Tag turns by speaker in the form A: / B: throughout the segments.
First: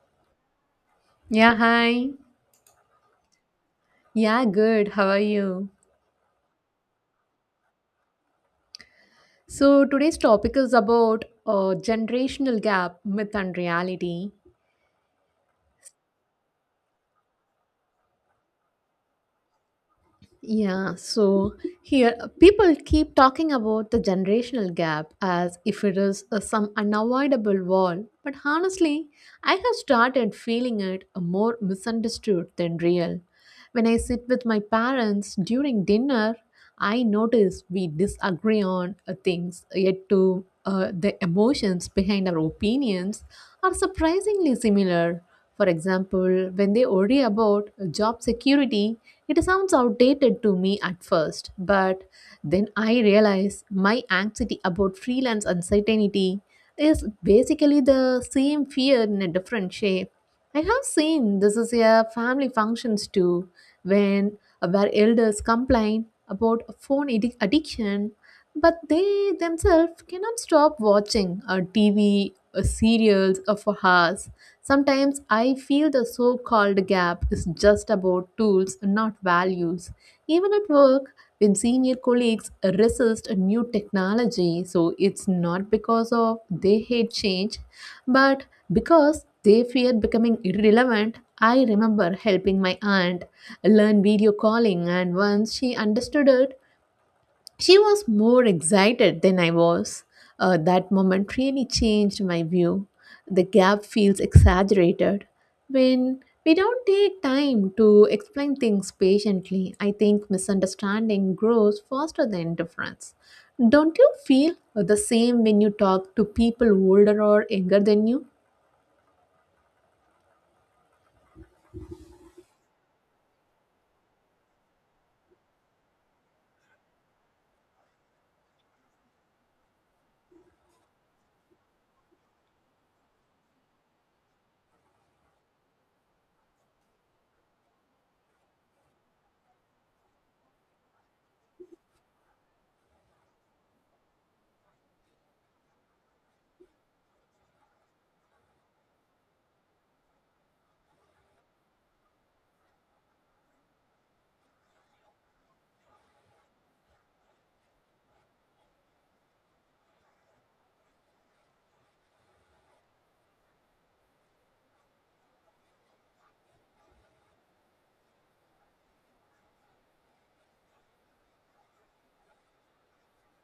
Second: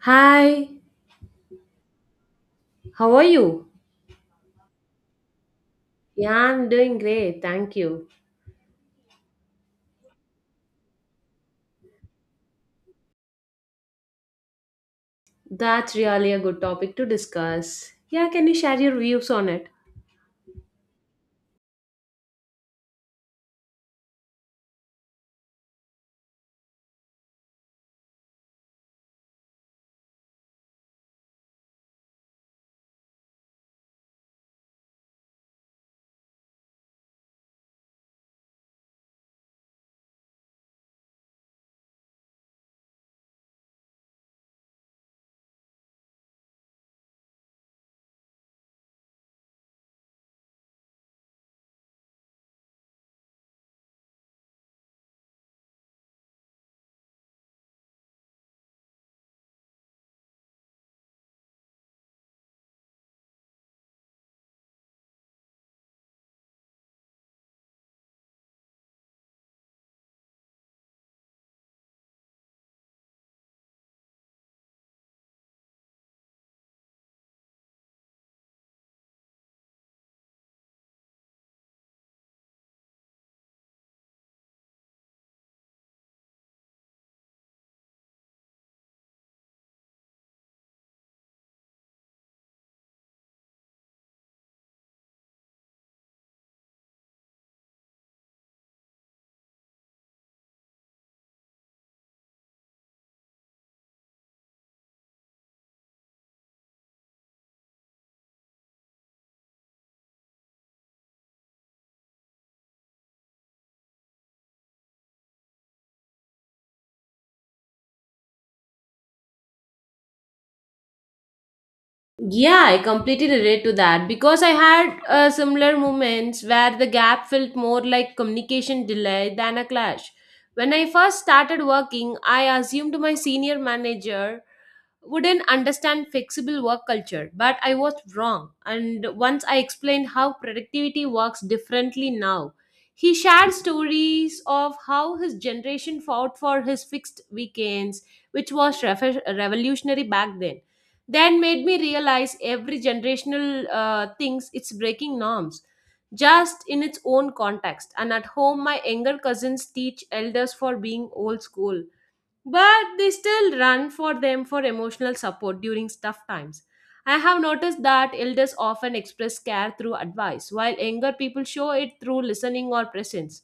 A: Hi,
B: Yeah, hi.
A: how are you?
B: Yeah, good. How are you?
A: Yeah, I'm doing great, thank you.
B: So, today's topic is about generational gap, myth, and reality.
A: That's really a good topic to discuss. Yeah, can you share your views on it?
B: Yeah, so here people keep talking about the generational gap as if it is some unavoidable wall, but honestly, I have started feeling it more misunderstood than real. When I sit with my parents during dinner, I notice we disagree on things, yet to the emotions behind our opinions are surprisingly similar. For example, when they worry about job security, it sounds outdated to me at first, but then I realize my anxiety about freelance uncertainty is basically the same fear in a different shape. I have seen this is a family functions too, when where elders complain about addiction, but they themselves cannot stop watching a TV, serials, for hours. Sometimes I feel the so called gap is just about tools, not values. Even at work, when senior colleagues resist a new technology, so it's not because of they hate change, but because they fear becoming irrelevant. I remember helping my aunt learn video calling, and once she understood it, she was more excited than I was. That moment really changed my view. The gap feels exaggerated. When we don't take time to explain things patiently, I think misunderstanding grows faster than difference. Don't you feel the same when you talk to people older or younger than you?
A: Yeah, I completely relate to that because I had similar moments where the gap felt more like communication delay than a clash. When I first started working, I assumed my senior manager wouldn't understand flexible work culture, but I was wrong, and once I explained how productivity works differently now, he shared stories of how his generation fought for his fixed weekends, which was revolutionary back then. Then made me realize every generational thinks it's breaking norms, just in its own context. And at home, my younger cousins teach elders for being old school, but they still run for them for emotional support during tough times. I have noticed that elders often express care through advice, while younger people show it through listening or presence.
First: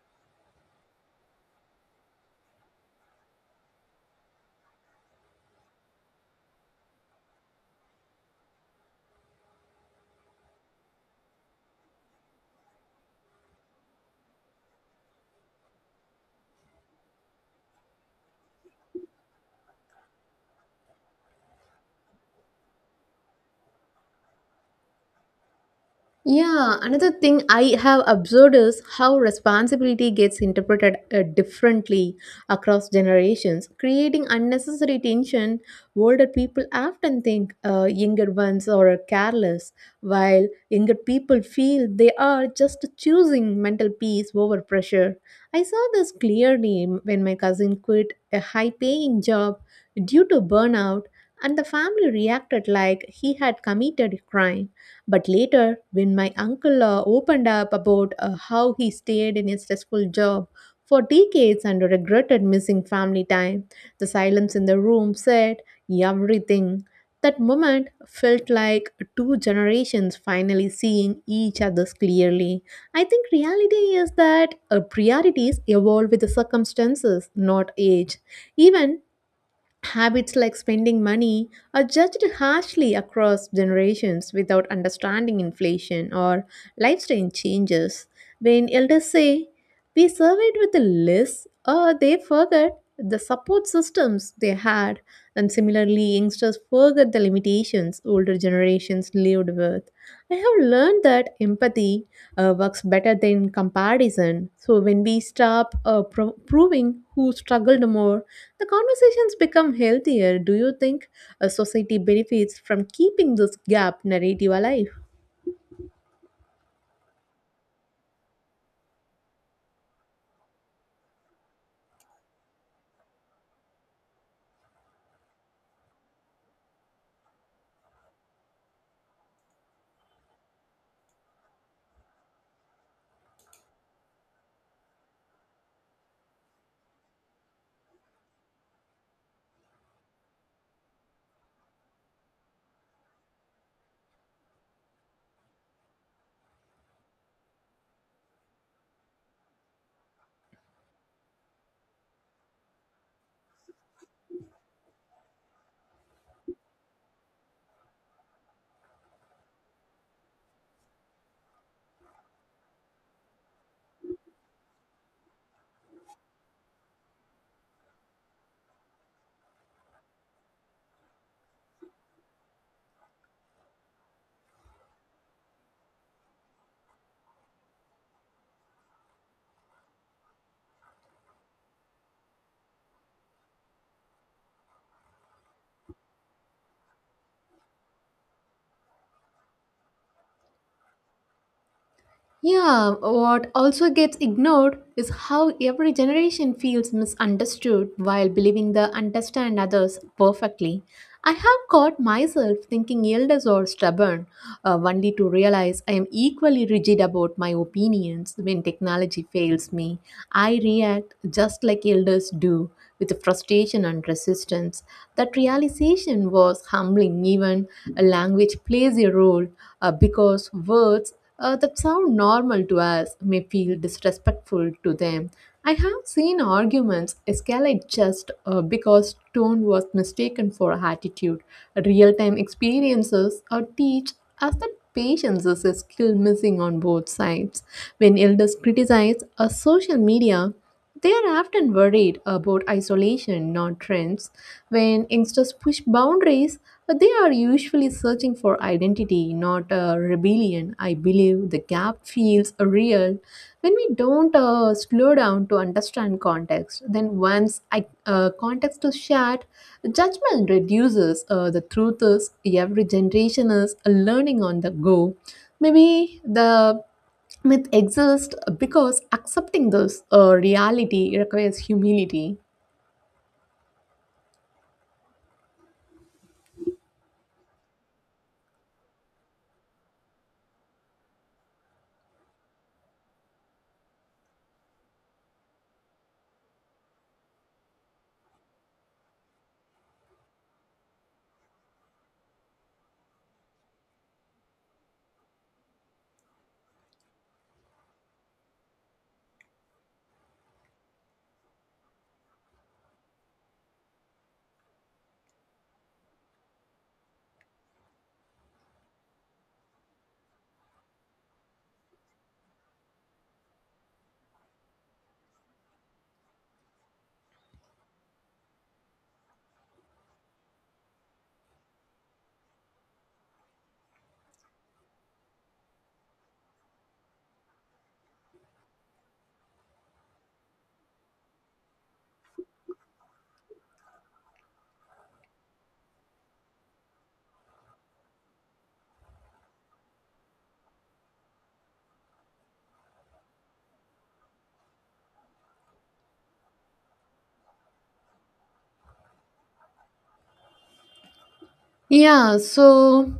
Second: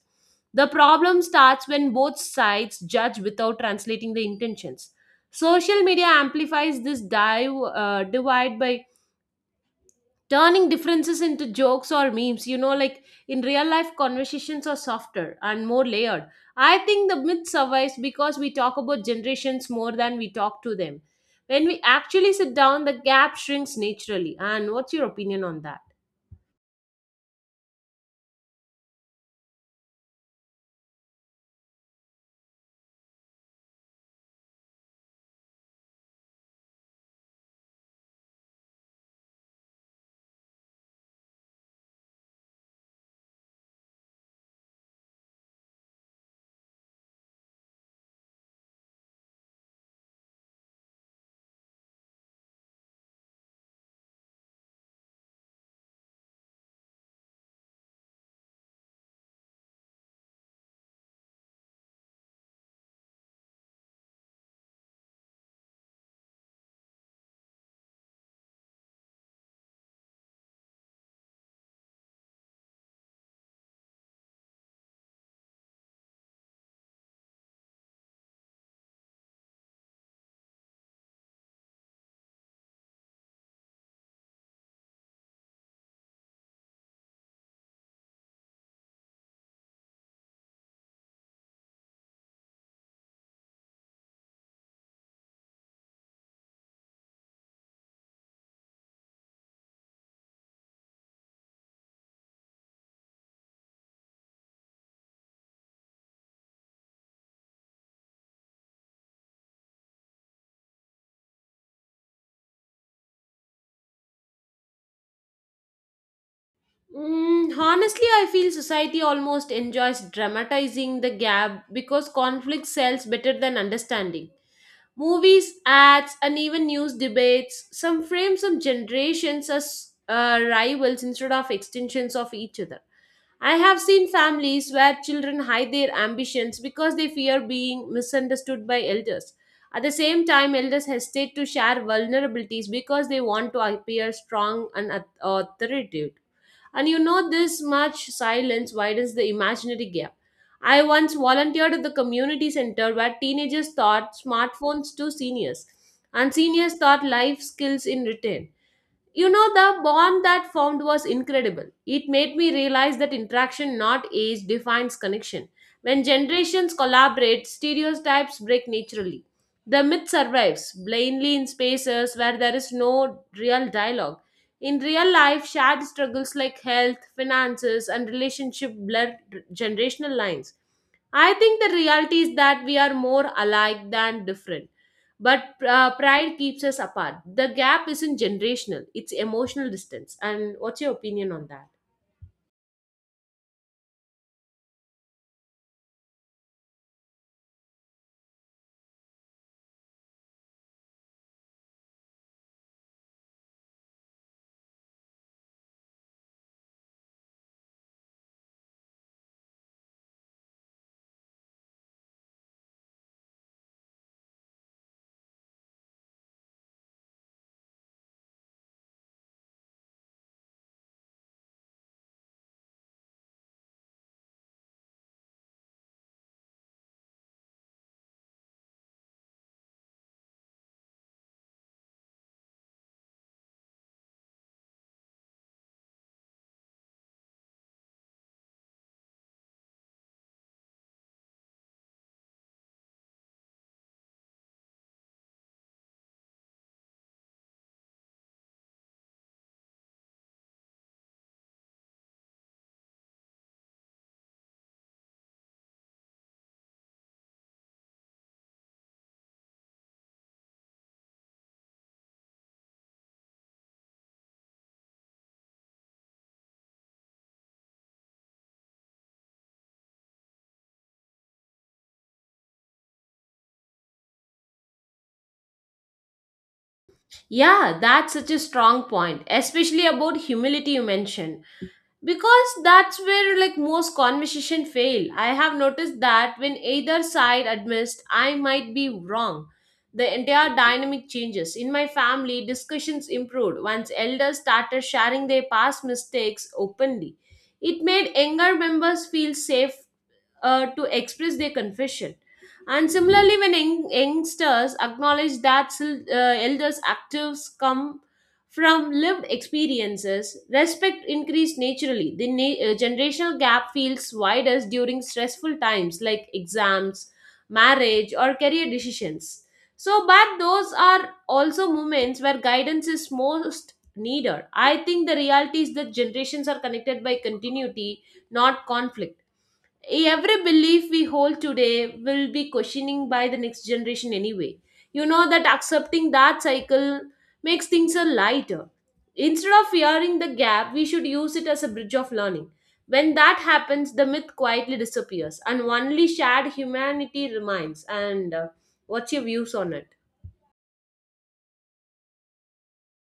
A: The problem starts when both sides judge without translating the intentions. Social media amplifies this divide by turning differences into jokes or memes, like in real life conversations are softer and more layered. I think the myth survives because we talk about generations more than we talk to them. When we actually sit down, the gap shrinks naturally. And what's your opinion on that?
B: Yeah, another thing I have observed is how responsibility gets interpreted differently across generations, creating unnecessary tension. Older people often think younger ones are careless, while younger people feel they are just choosing mental peace over pressure. I saw this clearly when my cousin quit a high paying job due to burnout, and the family reacted like he had committed a crime. But later, when my uncle opened up about how he stayed in a stressful job for decades and regretted missing family time, the silence in the room said everything. That moment felt like two generations finally seeing each other's clearly. I think reality is that priorities evolve with the circumstances, not age. Even habits like spending money are judged harshly across generations without understanding inflation or lifestyle changes. When elders say, we surveyed with less, or they forget the support systems they had, and similarly, youngsters forget the limitations older generations lived with. I have learned that empathy works better than comparison. So when we stop proving who struggled more, the conversations become healthier. Do you think a society benefits from keeping this gap narrative alive?
A: Mm, honestly, I feel society almost enjoys dramatizing the gap because conflict sells better than understanding. Movies, ads, and even news debates, some frame some generations as rivals instead of extensions of each other. I have seen families where children hide their ambitions because they fear being misunderstood by elders. At the same time, elders hesitate to share vulnerabilities because they want to appear strong and authoritative. And you know, this much silence widens the imaginary gap. I once volunteered at the community center where teenagers taught smartphones to seniors, and seniors taught life skills in return. You know, the bond that formed was incredible. It made me realize that interaction, not age, defines connection. When generations collaborate, stereotypes break naturally. The myth survives blindly in spaces where there is no real dialogue. In real life, shared struggles like health, finances, and relationship blur generational lines. I think the reality is that we are more alike than different, but pride keeps us apart. The gap isn't generational, it's emotional distance. And what's your opinion on that?
B: Yeah, what also gets ignored is how every generation feels misunderstood while believing they understand others perfectly. I have caught myself thinking elders are stubborn, only to realize I am equally rigid about my opinions when technology fails me. I react just like elders do, with frustration and resistance. That realization was humbling. Even a language plays a role because words that sound normal to us may feel disrespectful to them. I have seen arguments escalate just because tone was mistaken for attitude. Real time experiences teach us that patience is a skill missing on both sides. When elders criticize social media, they are often worried about isolation, not trends. When youngsters push boundaries, they are usually searching for identity, not rebellion. I believe the gap feels real when we don't slow down to understand context. Then, once context is shared, judgment reduces. The truth is, every generation is learning on the go. Maybe the myth exists because accepting this reality requires humility.
A: Yeah, that's such a strong point, especially about humility you mentioned, because that's where like most conversation fail. I have noticed that when either side admits I might be wrong, the entire dynamic changes. In my family, discussions improved once elders started sharing their past mistakes openly. It made younger members feel safe, to express their confession. And similarly, when youngsters acknowledge that elders' actives come from lived experiences, respect increased naturally. The generational gap feels wider during stressful times like exams, marriage, or career decisions. So, but those are also moments where guidance is most needed. I think the reality is that generations are connected by continuity, not conflict. Every belief we hold today will be questioning by the next generation anyway. You know, that accepting that cycle makes things a lighter. Instead of fearing the gap, we should use it as a bridge of learning. When that happens, the myth quietly disappears and only shared humanity remains. And what's your views on it?
B: Yeah, so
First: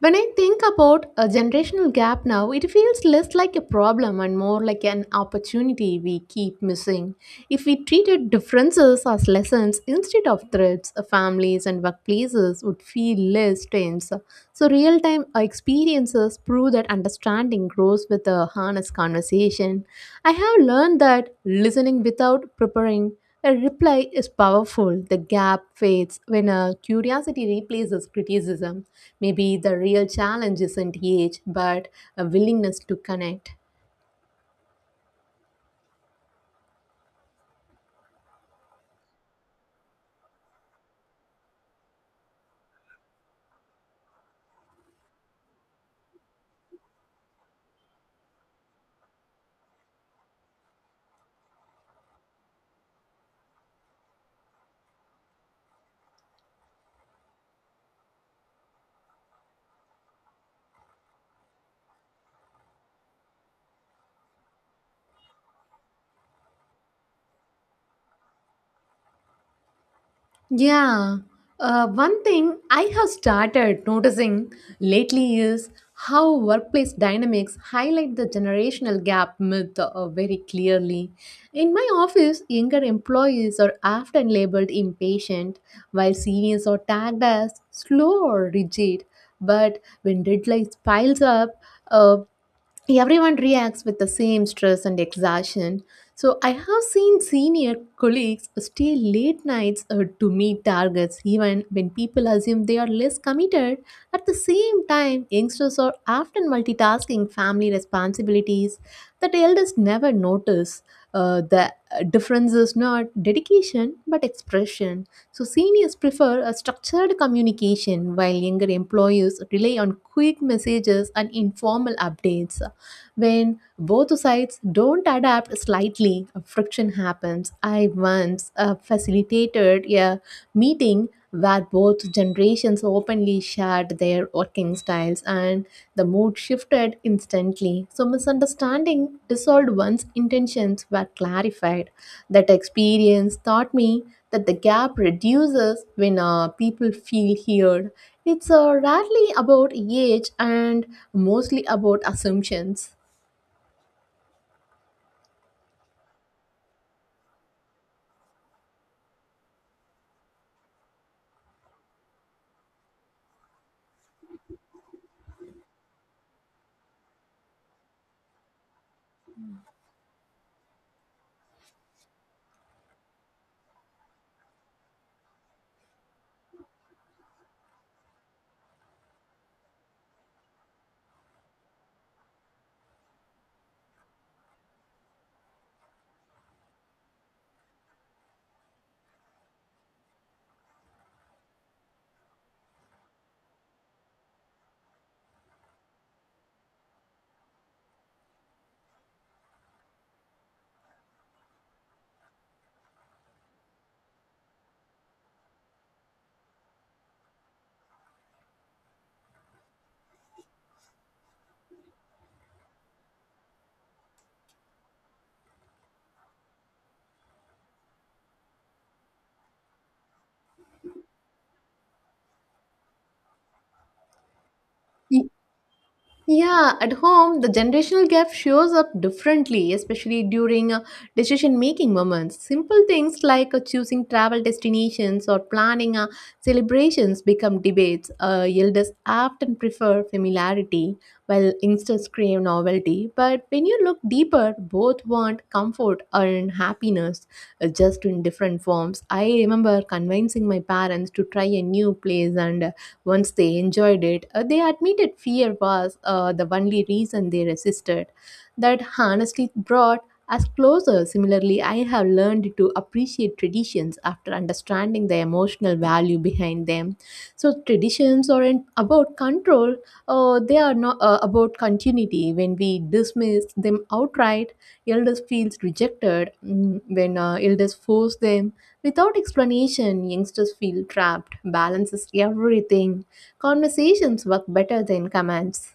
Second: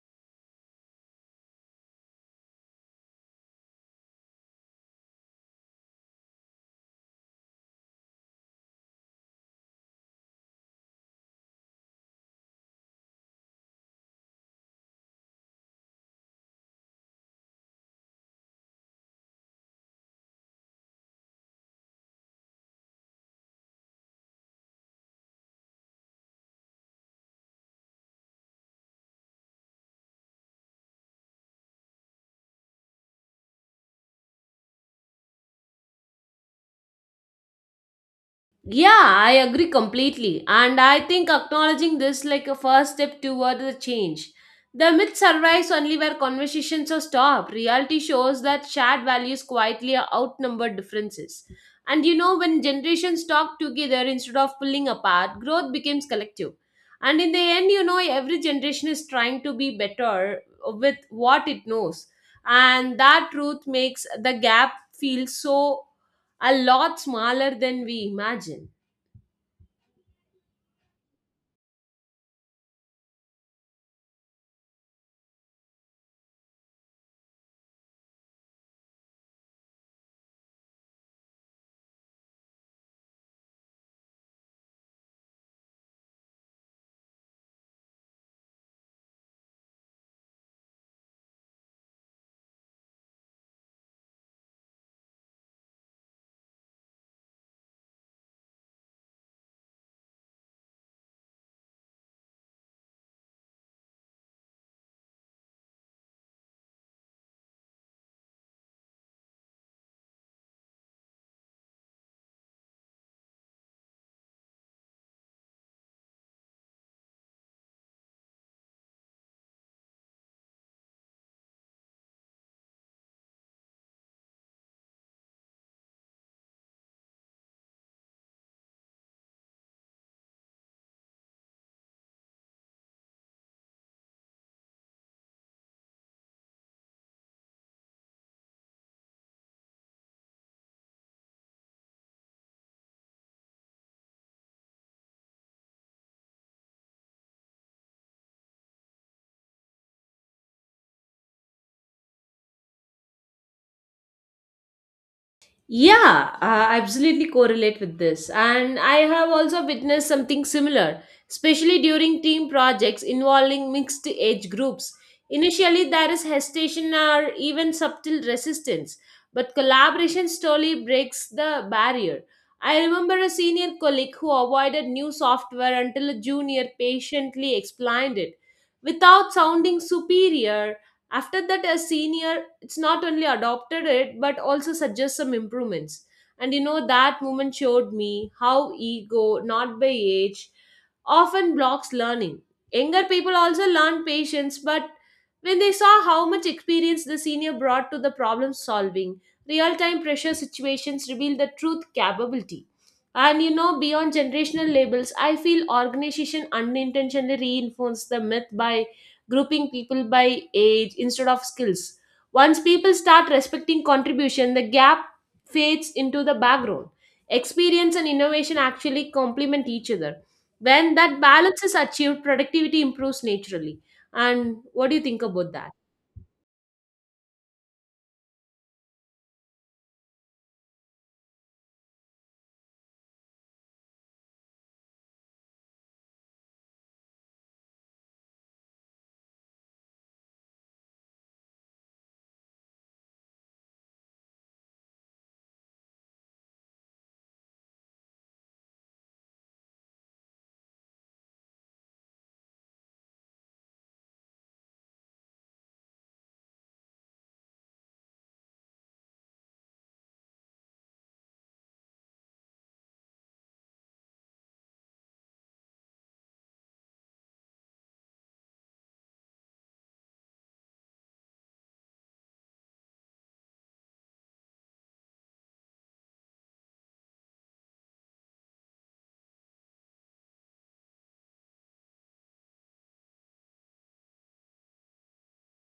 B: when I think about a generational gap now, it feels less like a problem and more like an opportunity we keep missing. If we treated differences as lessons instead of threats, families and workplaces would feel less tense. So, real time experiences prove that understanding grows with a honest conversation. I have learned that listening without preparing a reply is powerful. The gap fades when a curiosity replaces criticism. Maybe the real challenge isn't age, but a willingness to connect.
A: Yeah, I agree completely. And I think acknowledging this like a first step toward the change. The myth survives only where conversations are stopped. Reality shows that shared values quietly outnumber differences. And you know, when generations talk together instead of pulling apart, growth becomes collective. And in the end, you know, every generation is trying to be better with what it knows. And that truth makes the gap feel so a lot smaller than we imagine.
B: Yeah. One thing I have started noticing lately is how workplace dynamics highlight the generational gap myth very clearly. In my office, younger employees are often labeled impatient, while seniors are tagged as slow or rigid. But when deadlines piles up, uh, everyone reacts with the same stress and exhaustion. So I have seen senior colleagues stay late nights to meet targets, even when people assume they are less committed. At the same time, youngsters are often multitasking family responsibilities that elders never notice. The difference is not dedication but expression. So seniors prefer a structured communication while younger employees rely on quick messages and informal updates. When both sides don't adapt slightly, friction happens. I once facilitated a meeting where both generations openly shared their working styles and the mood shifted instantly. So, misunderstanding dissolved once intentions were clarified. That experience taught me that the gap reduces when people feel heard. It's rarely about age and mostly about assumptions.
A: Yeah, I absolutely correlate with this. And I have also witnessed something similar, especially during team projects involving mixed age groups. Initially, there is hesitation or even subtle resistance, but collaboration slowly breaks the barrier. I remember a senior colleague who avoided new software until a junior patiently explained it without sounding superior. After that, a senior, it's not only adopted it but also suggests some improvements. And you know, that moment showed me how ego, not by age, often blocks learning. Younger people also learn patience, but when they saw how much experience the senior brought to the problem solving, real time pressure situations reveal the truth capability. And you know, beyond generational labels, I feel organization unintentionally reinforce the myth by grouping people by age instead of skills. Once people start respecting contribution, the gap fades into the background. Experience and innovation actually complement each other. When that balance is achieved, productivity improves naturally. And what do you think about that?
B: Yeah, at home, the generational gap shows up differently, especially during decision making moments. Simple things like choosing travel destinations or planning celebrations become debates. Elders often prefer familiarity, while youngsters crave novelty. But when you look deeper, both want comfort and happiness, just in different forms. I remember convincing my parents to try a new place and once they enjoyed it, they admitted fear was the only reason they resisted. That honestly brought us closer. Similarly, I have learned to appreciate traditions after understanding the emotional value behind them. So, traditions aren't about control, they are not about continuity. When we dismiss them outright, elders feels rejected. Mm. When elders force them, without explanation, youngsters feel trapped. Balance is everything. Conversations work better than commands.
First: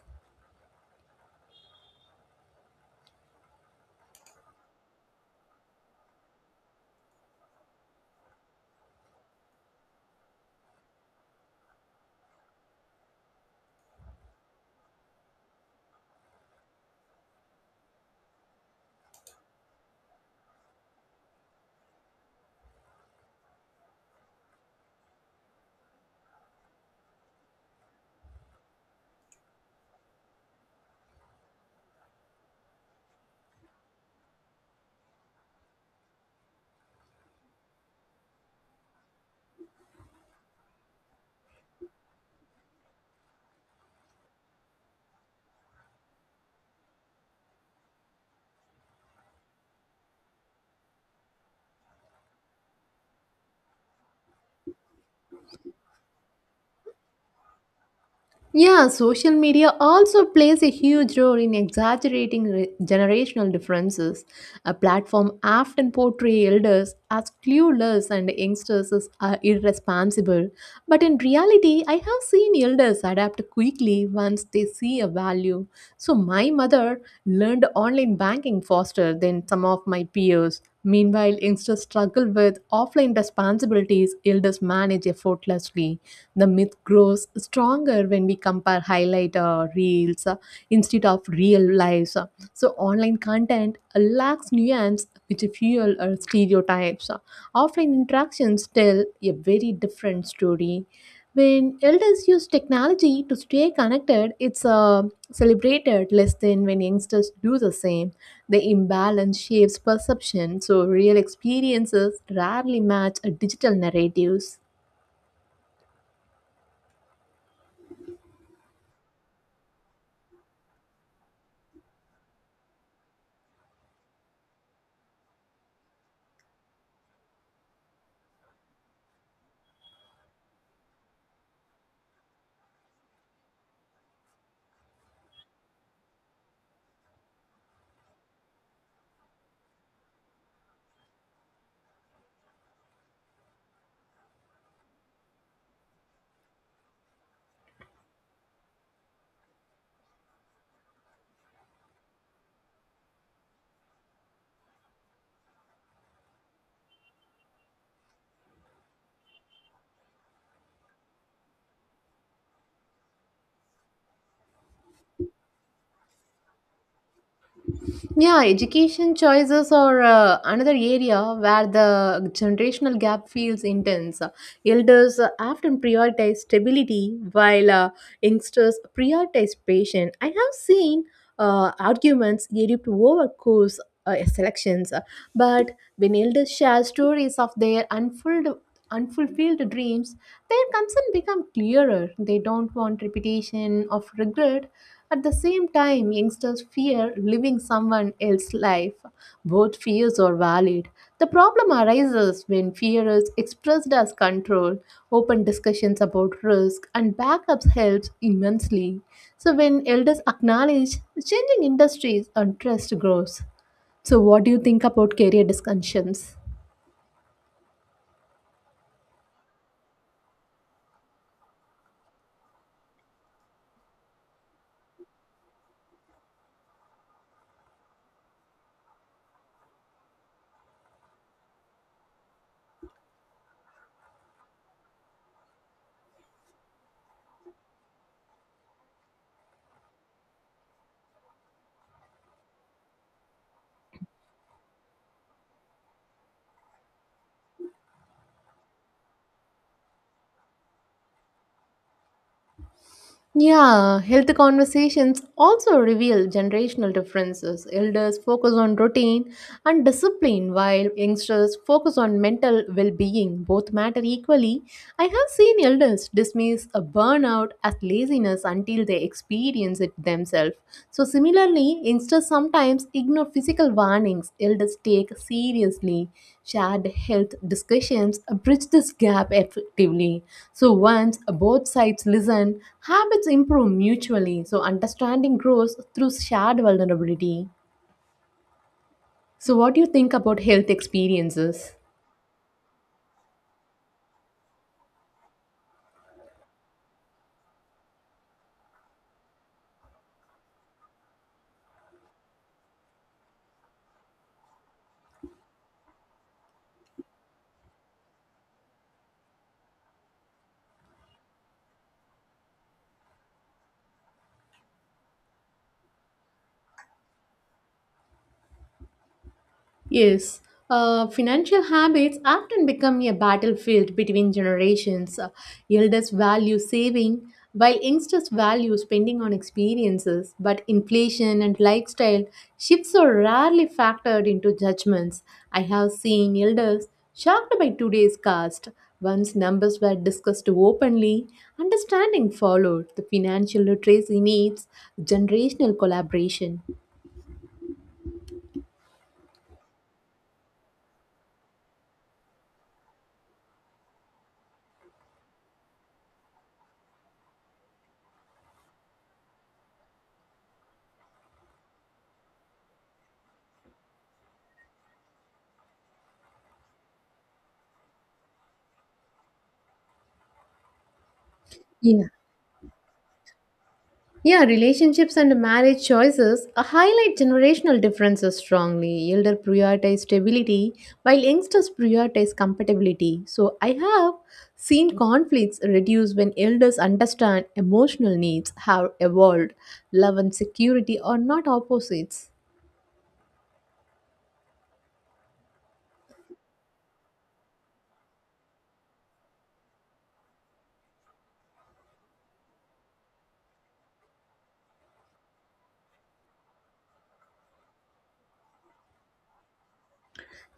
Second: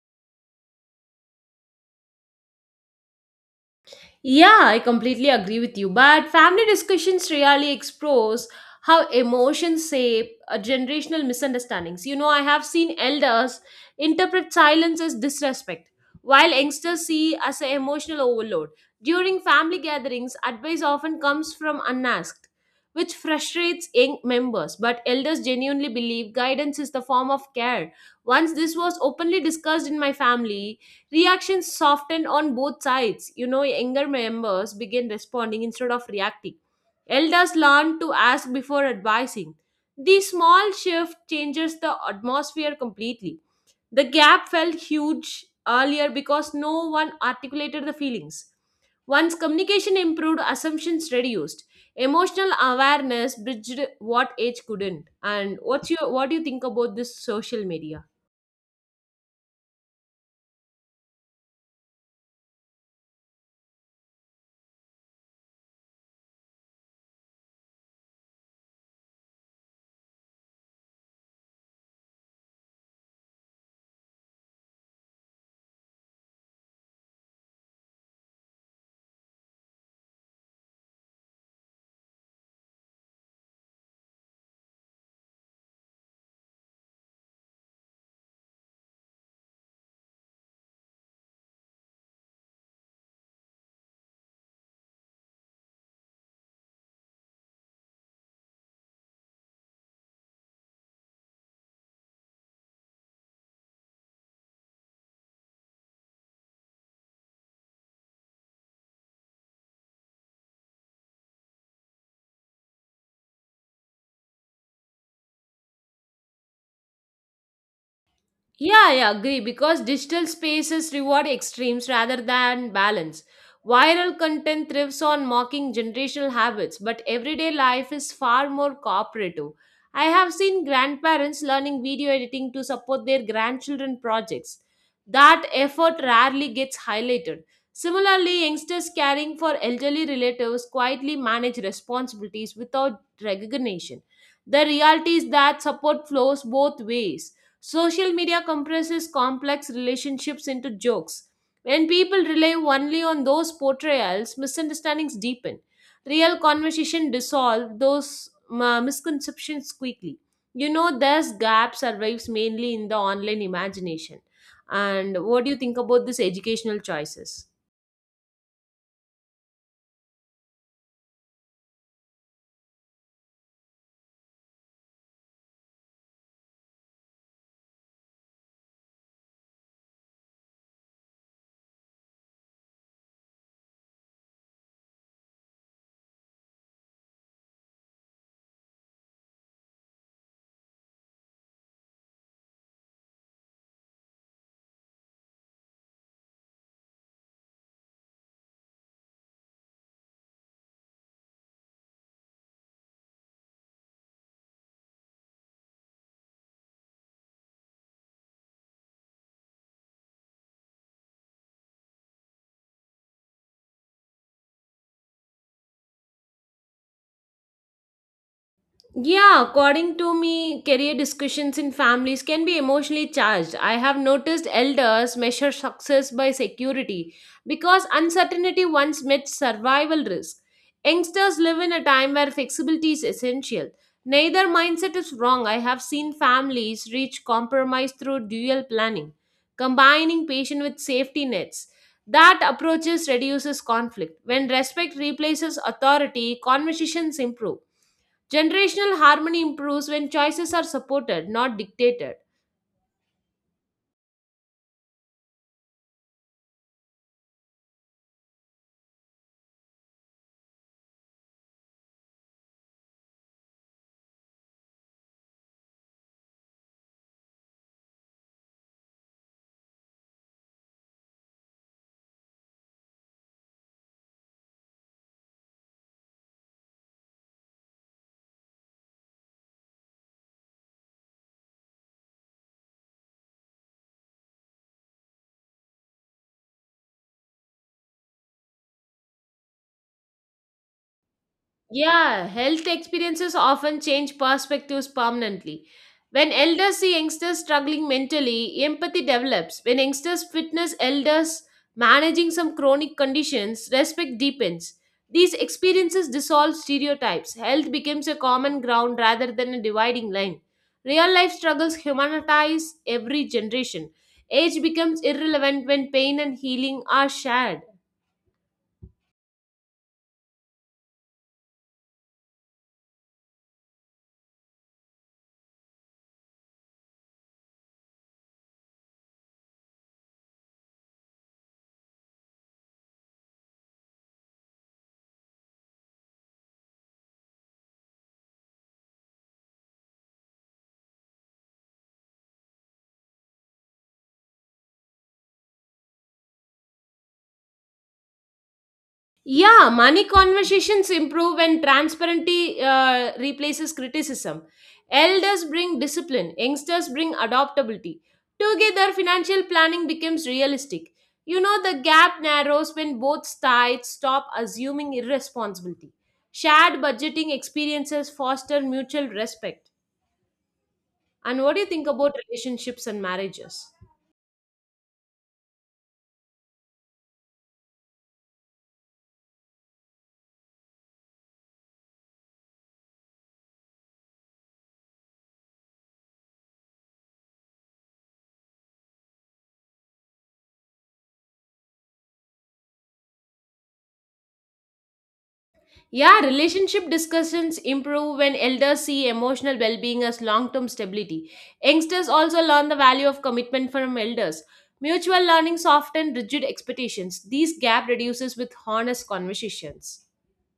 A: Yeah, I completely agree with you. But family discussions really expose how emotions shape generational misunderstandings. You know, I have seen elders interpret silence as disrespect, while youngsters see as an emotional overload. During family gatherings, advice often comes from unasked, which frustrates young members. But elders genuinely believe guidance is the form of care. Once this was openly discussed in my family, reactions soften on both sides. You know, younger members begin responding instead of reacting. Elders learn to ask before advising. This small shift changes the atmosphere completely. The gap felt huge earlier because no one articulated the feelings. Once communication improved, assumptions reduced. Emotional awareness bridged what age couldn't. And what's your what do you think about this social media?
B: Yeah, social media also plays a huge role in generational differences. A platform often portrays elders as clueless and youngsters as irresponsible. But in reality, I have seen elders adapt quickly once they see a value. So my mother learned online banking faster than some of my peers. Meanwhile, youngsters struggle with offline responsibilities elders manage effortlessly. The myth grows stronger when we compare highlight reels instead of real lives. So online content lacks nuance which fuel stereotypes. Offline interactions tell a very different story. When elders use technology to stay connected, it's celebrated less than when youngsters do the same. The imbalance shapes perception, so real experiences rarely match digital narratives.
A: Yeah, I agree because digital spaces reward extremes rather than balance. Viral content thrives on mocking generational habits, but everyday life is far more cooperative. I have seen grandparents learning video editing to support their grandchildren projects. That effort rarely gets highlighted. Similarly, youngsters caring for elderly relatives quietly manage responsibilities without recognition. The reality is that support flows both ways. Social media compresses complex relationships into jokes. When people rely only on those portrayals, misunderstandings deepen. Real conversation dissolve those misconceptions quickly. You know, this gap survives mainly in the online imagination. And what do you think about these educational choices?
B: Yeah, education choices are another area where the generational gap feels intense. Elders often prioritize stability while youngsters prioritize patience. I have seen arguments erupt over course selections, but when elders share stories of their unfulfilled dreams, their concern become clearer. They don't want repetition of regret. At the same time, youngsters fear living someone else's life. Both fears are valid. The problem arises when fear is expressed as control. Open discussions about risk and backups helps immensely. So when elders acknowledge changing industries and trust grows. So what do you think about career discussions?
A: Yeah, according to me, career discussions in families can be emotionally charged. I have noticed elders measure success by security because uncertainty once met survival risk. Youngsters live in a time where flexibility is essential. Neither mindset is wrong. I have seen families reach compromise through dual planning, combining patience with safety nets. That approaches reduces conflict. When respect replaces authority, conversations improve. Generational harmony improves when choices are supported, not dictated.
B: Yeah, health conversations also reveal generational differences. Elders focus on routine and discipline, while youngsters focus on mental well being. Both matter equally. I have seen elders dismiss a burnout as laziness until they experience it themselves. So similarly, youngsters sometimes ignore physical warnings elders take seriously. Shared health discussions bridge this gap effectively. So once both sides listen, habits improve mutually. So understanding grows through shared vulnerability. So what do you think about health experiences?
A: Yeah, health experiences often change perspectives permanently. When elders see youngsters struggling mentally, empathy develops. When youngsters witness elders managing some chronic conditions, respect deepens. These experiences dissolve stereotypes. Health becomes a common ground rather than a dividing line. Real life struggles humanize every generation. Age becomes irrelevant when pain and healing are shared.
B: Yes, financial habits often become a battlefield between generations. Elders value saving, while youngsters value spending on experiences. But inflation and lifestyle shifts are rarely factored into judgments. I have seen elders shocked by today's cost. Once numbers were discussed openly, understanding followed. The financial literacy needs generational collaboration.
A: Yeah, money conversations improve when transparency replaces criticism. Elders bring discipline, youngsters bring adaptability. Together, financial planning becomes realistic. You know, the gap narrows when both sides stop assuming irresponsibility. Shared budgeting experiences foster mutual respect. And what do you think
B: Yeah.
A: about relationships and marriages?
B: Yeah, relationships and marriage choices highlight generational differences strongly. Elder prioritize stability, while youngsters prioritize compatibility. So I have seen conflicts reduce when elders understand emotional needs have evolved. Love and security are not opposites.
A: Yeah, relationship discussions improve when elders see emotional well being as long term stability. Youngsters also learn the value of commitment from elders. Mutual learning softens rigid expectations. These gap reduces with honest conversations.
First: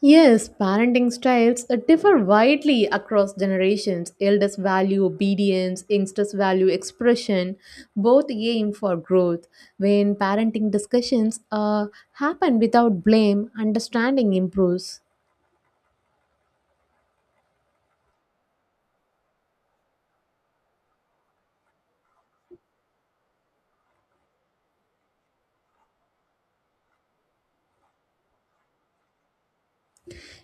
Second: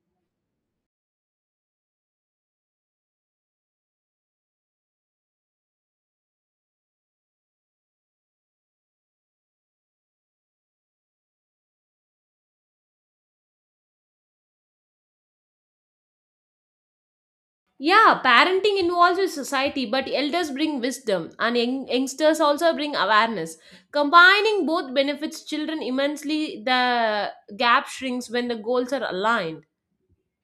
B: Yes, parenting styles differ widely across generations. Elders value obedience, youngsters value expression. Both aim for growth. When parenting discussions happen without blame, understanding improves.
A: Yeah, parenting involves with society, but elders bring wisdom and youngsters also bring awareness. Combining both benefits children immensely. The gap shrinks when the goals are aligned.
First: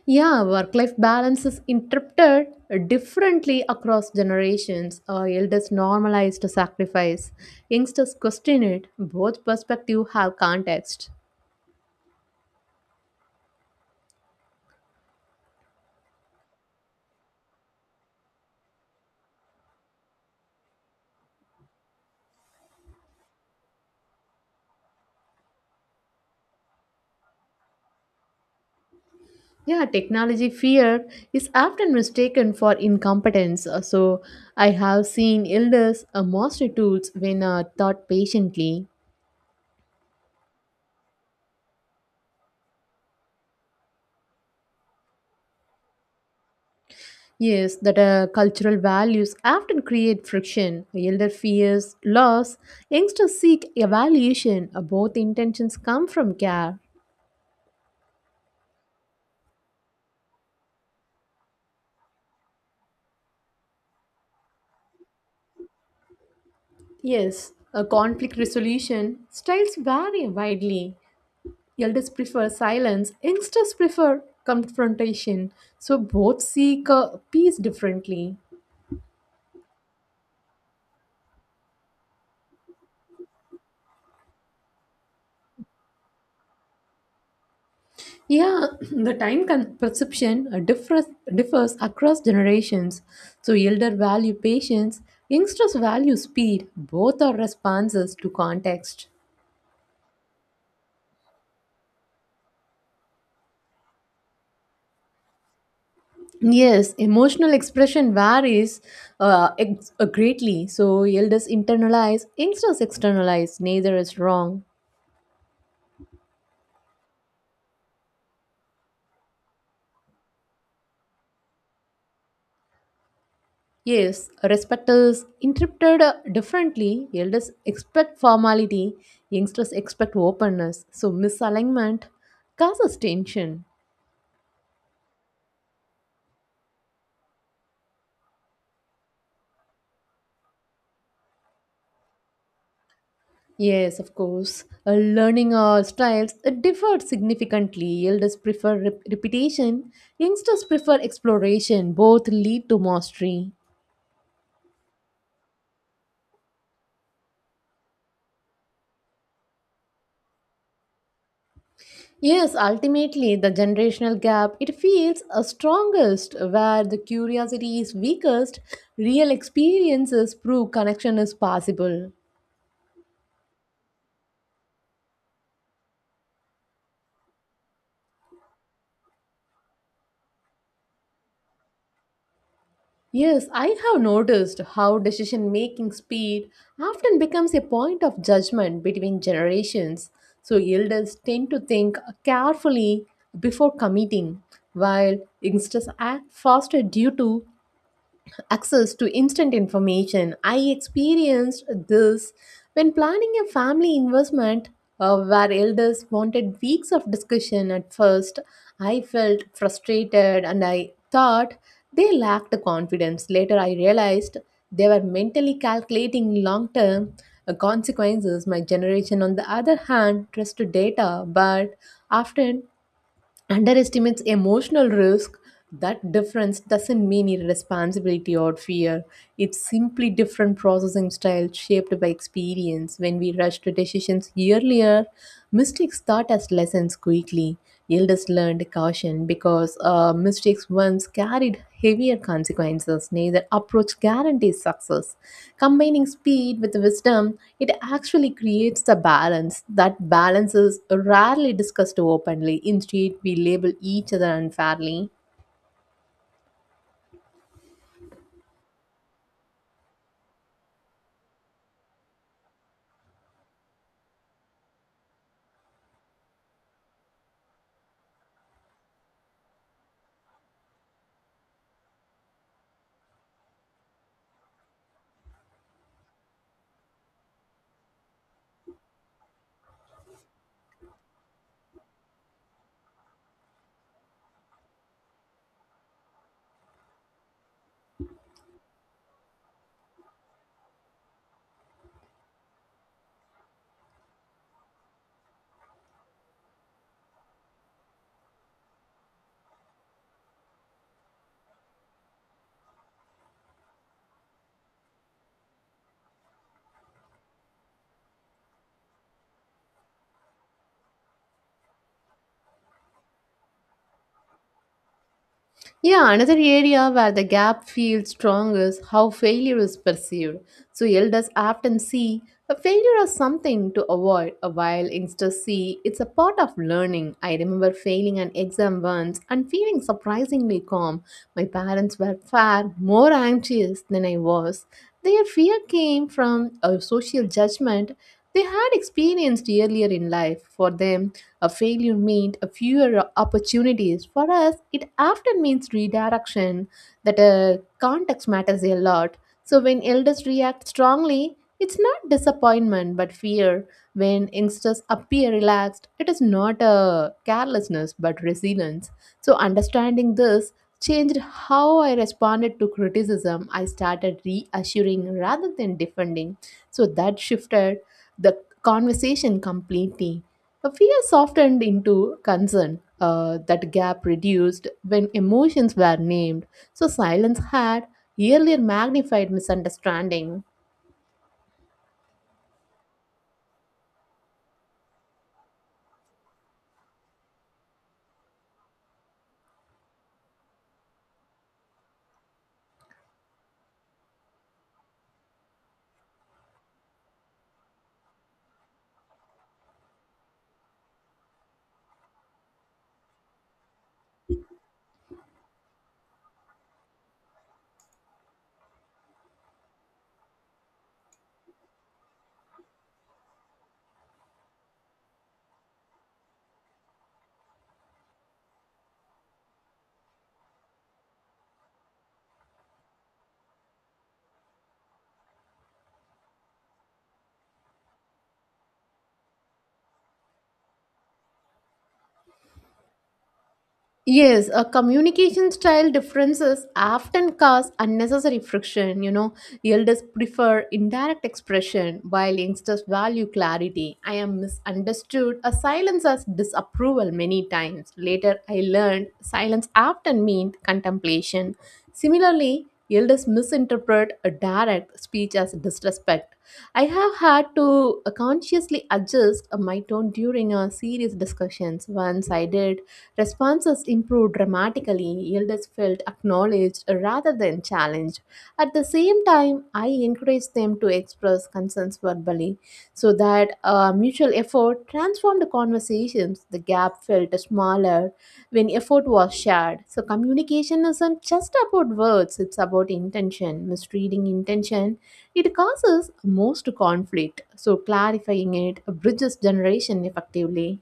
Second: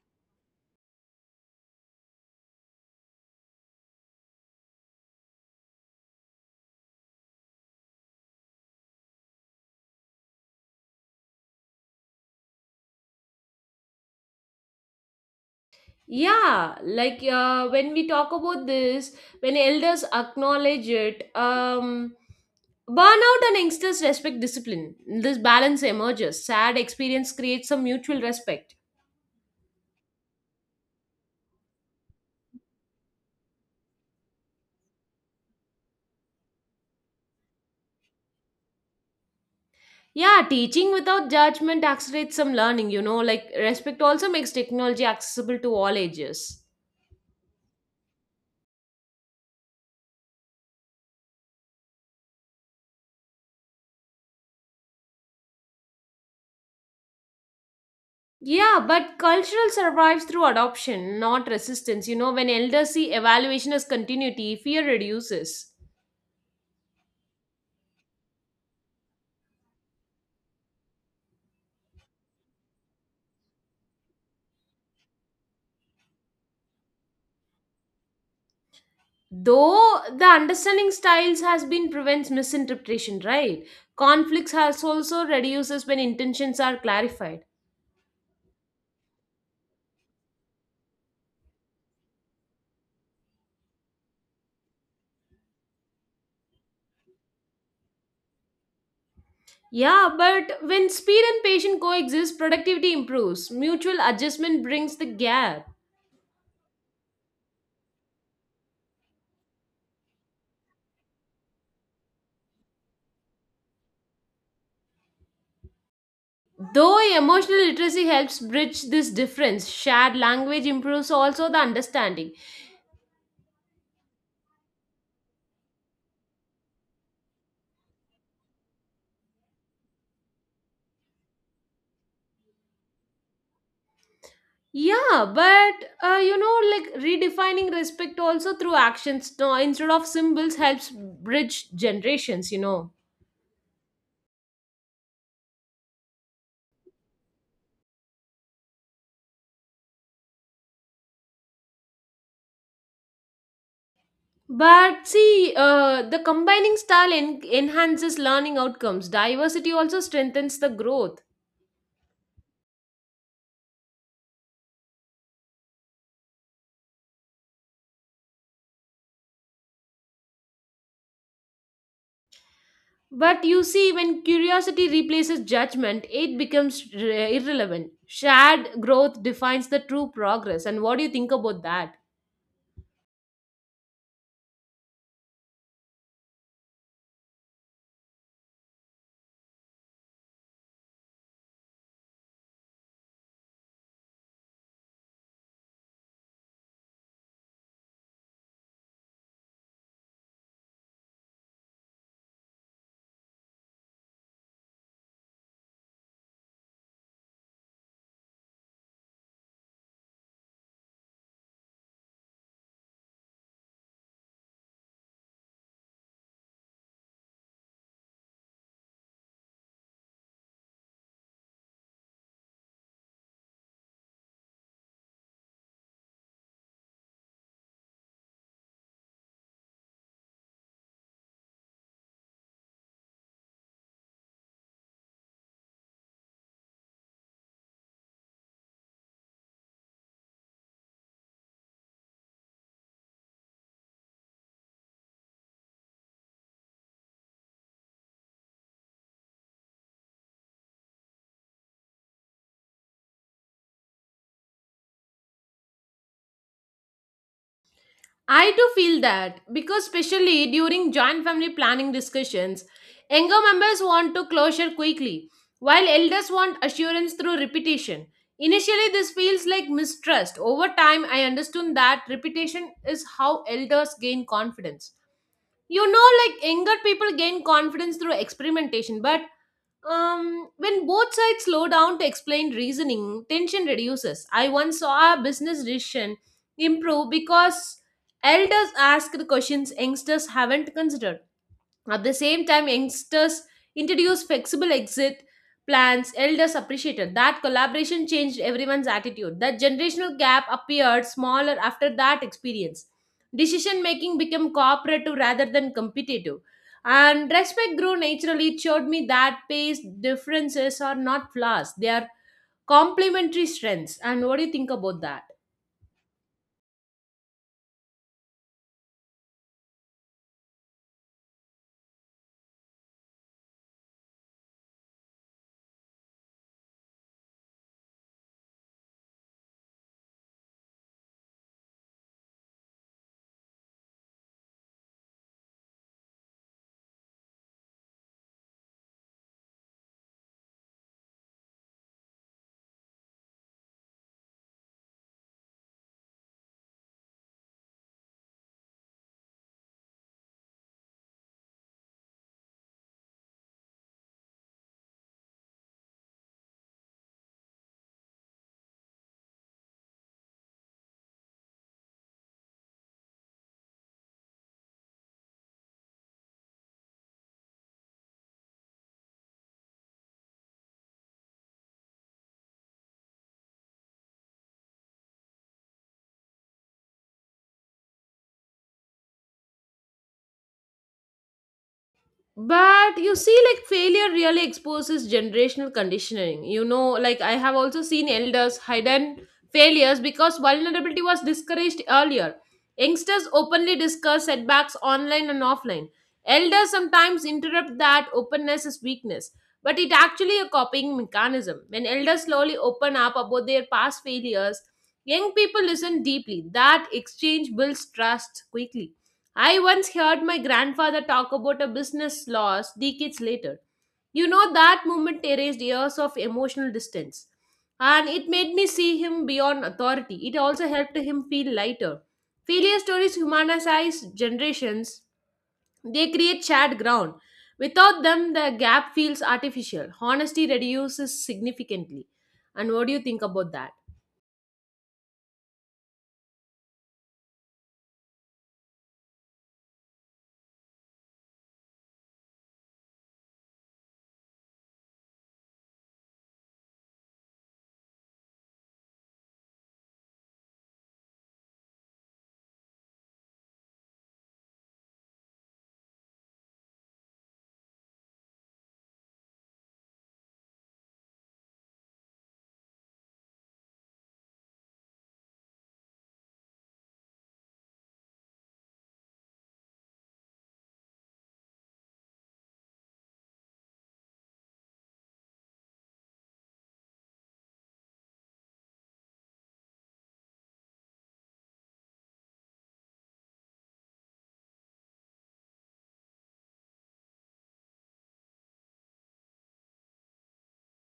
B: Yeah, work life balance is interpreted differently across generations. Elders normalize to sacrifice, youngsters question it. Both perspectives have context.
A: Yeah, like when we talk about this, when elders acknowledge it, burnout and youngsters respect discipline. This balance emerges. Sad experience creates some mutual respect.
B: Yeah, technology fear is often mistaken for incompetence. So, I have seen elders master tools when taught patiently.
A: Yeah, teaching without judgment accelerates some learning, you know, like respect also makes technology accessible to all ages.
B: Yes, that cultural values often create friction. Elder fears loss. Youngsters seek evaluation. Both intentions come from care.
A: Yeah, but cultural survives through adoption, not resistance. You know, when elders see evaluation as continuity, fear reduces.
B: Yes, a conflict resolution styles vary widely. Elders prefer silence, youngsters prefer confrontation. So both seek peace differently.
A: Though the understanding styles has been prevents misinterpretation, right? Conflicts has also reduces when intentions are clarified.
B: Yeah, the perception differs across generations. So elder value patience, youngsters value speed. Both are responses to context.
A: Yeah, but when speed and patience coexist, productivity improves. Mutual adjustment brings the gap.
B: Yes, emotional expression varies greatly. So elders internalize, youngsters externalize. Neither is wrong.
A: Though emotional literacy helps bridge this difference, shared language improves also the understanding.
B: Yes, respect is interpreted differently. Elders expect formality, youngsters expect openness. So, misalignment causes tension.
A: Yeah, but you know, like redefining respect also through actions, no, instead of symbols, helps bridge generations, you know.
B: Yes, of course. Learning styles differ significantly. Elders prefer repetition, youngsters prefer exploration. Both lead to mastery.
A: But see, the combining style enhances learning outcomes. Diversity also strengthens the growth.
B: Yes, ultimately, the generational gap it feels strongest where the curiosity is weakest. Real experiences prove connection is possible.
A: But you see, when curiosity replaces judgment, it becomes irrelevant. Shared growth defines the true progress. And what do you think about that?
B: Yes, I have noticed how decision making speed often becomes a point of judgment between generations. So, elders tend to think carefully before committing, while youngsters act faster due to access to instant information. I experienced this when planning a family investment where elders wanted weeks of discussion at first. I felt frustrated and I thought they lacked confidence. Later, I realized they were mentally calculating long term consequences. My generation, on the other hand, trusted data but often underestimates emotional risk. That difference doesn't mean irresponsibility or fear, it's simply different processing style shaped by experience. When we rush to decisions earlier, mistakes taught us lessons quickly. Elders learned caution important because mistakes once carried heavier consequences. Neither approach guarantees success. Combining speed with wisdom, it actually creates the balance. That balance is rarely discussed openly. Instead, we label each other unfairly.
A: I too feel that because, especially during joint family planning discussions, younger members want to closure quickly, while elders want assurance through repetition. Initially, this feels like mistrust. Over time, I understood that repetition is how elders gain confidence. You know, like younger people gain confidence through experimentation, but when both sides slow down to explain reasoning, tension reduces. I once saw a business decision improve because elders asked questions youngsters haven't considered. At the same time, youngsters introduced flexible exit plans, elders appreciated. That collaboration changed everyone's attitude. That generational gap appeared smaller after that experience. Decision making became cooperative rather than competitive. And respect grew naturally. It showed me that pace differences are not flaws, they are complementary strengths. And what do you think about that?
B: Yeah, another area where the gap feels strong is how failure is perceived. So, elders often see a failure as something to avoid, while youngsters see it's a part of learning. I remember failing an exam once and feeling surprisingly calm. My parents were far more anxious than I was. Their fear came from a social judgment they had experienced earlier in life. For them, a failure meant a fewer opportunities. For us, it often means redirection, that context matters a lot. So when elders react strongly, it's not disappointment but fear. When youngsters appear relaxed, it is not a carelessness but resilience. So understanding this changed how I responded to criticism. I started reassuring rather than defending. So that shifted the conversation completely. Fear softened into concern. That gap reduced when emotions were named, so silence had earlier magnified misunderstanding.
A: But you see, like failure really exposes generational conditioning. You know, like I have also seen elders hidden failures because vulnerability was discouraged earlier. Youngsters openly discuss setbacks online and offline. Elders sometimes interrupt that openness as weakness, but it actually a coping mechanism. When elders slowly open up about their past failures, young people listen deeply. That exchange builds trust quickly. I once heard my grandfather talk about a business loss decades later. You know, that moment erased years of emotional distance. And it made me see him beyond authority. It also helped him feel lighter. Failure stories humanize generations, they create shared ground. Without them, the gap feels artificial. Honesty reduces significantly. And what do you think about that?
B: Yes, a communication style differences often cause unnecessary friction. You know, elders prefer indirect expression while youngsters value clarity. I am misunderstood. A silence as disapproval many times. Later, I learned silence often meant contemplation. Similarly, elders misinterpret a direct speech as disrespect. I have had to consciously adjust my tone during a serious discussions. Once I did, responses improved dramatically. Elders felt acknowledged rather than challenged. At the same time, I encouraged them to express concerns verbally so that our mutual effort transformed the conversations. The gap felt smaller when effort was shared. So, communication isn't just about words, it's about intention. Misreading intention, it causes most conflict. So, clarifying it bridges generation effectively.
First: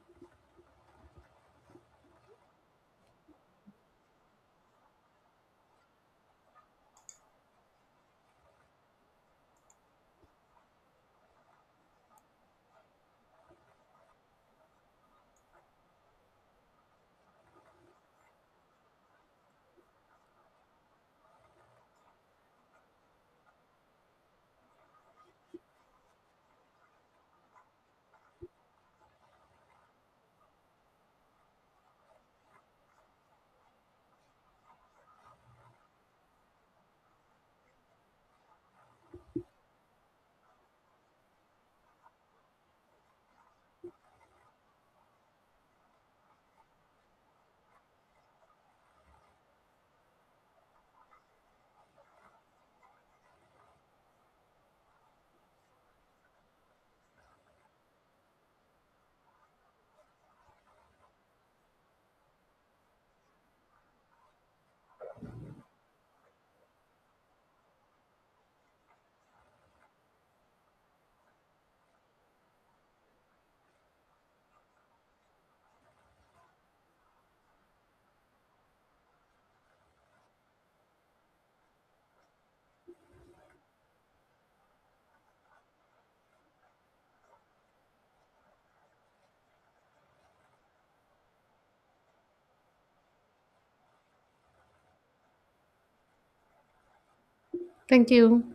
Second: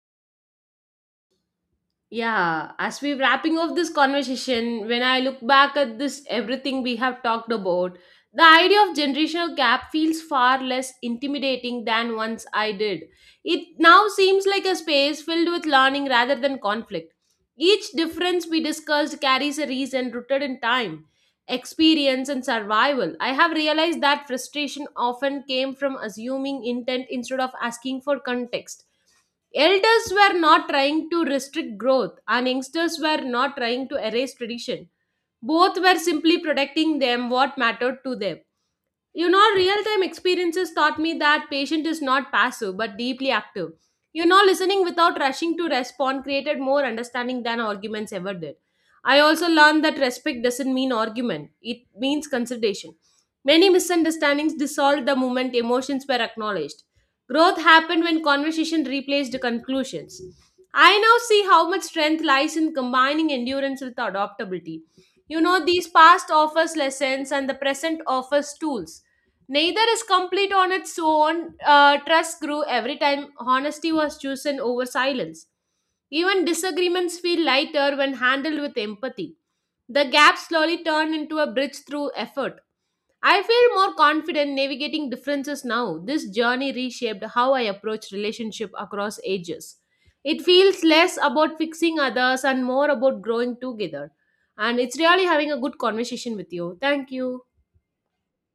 A: Yeah, as we wrapping up this conversation, when I look back at this everything we have talked about, the idea of generational gap feels far less intimidating than once I did. It now seems like a space filled with learning rather than conflict. Each difference we discussed carries a reason rooted in time, experience, and survival. I have realized that frustration often came from assuming intent instead of asking for context. Elders were not trying to restrict growth, and youngsters were not trying to erase tradition. Both were simply protecting them what mattered to them. You know, real time experiences taught me that patient is not passive but deeply active. You know, listening without rushing to respond created more understanding than arguments ever did. I also learned that respect doesn't mean argument, it means consideration. Many misunderstandings dissolved the moment emotions were acknowledged. Growth happened when conversation replaced conclusions. I now see how much strength lies in combining endurance with adaptability. You know, these past offers lessons and the present offers tools. Neither is complete on its own. Trust grew every time honesty was chosen over silence. Even disagreements feel lighter when handled with empathy. The gap slowly turned into a bridge through effort. I feel more confident navigating differences now. This journey reshaped how I approach relationship across ages. It feels less about fixing others and more about growing together. And it's really having a good conversation with you. Thank you.
B: Thank you.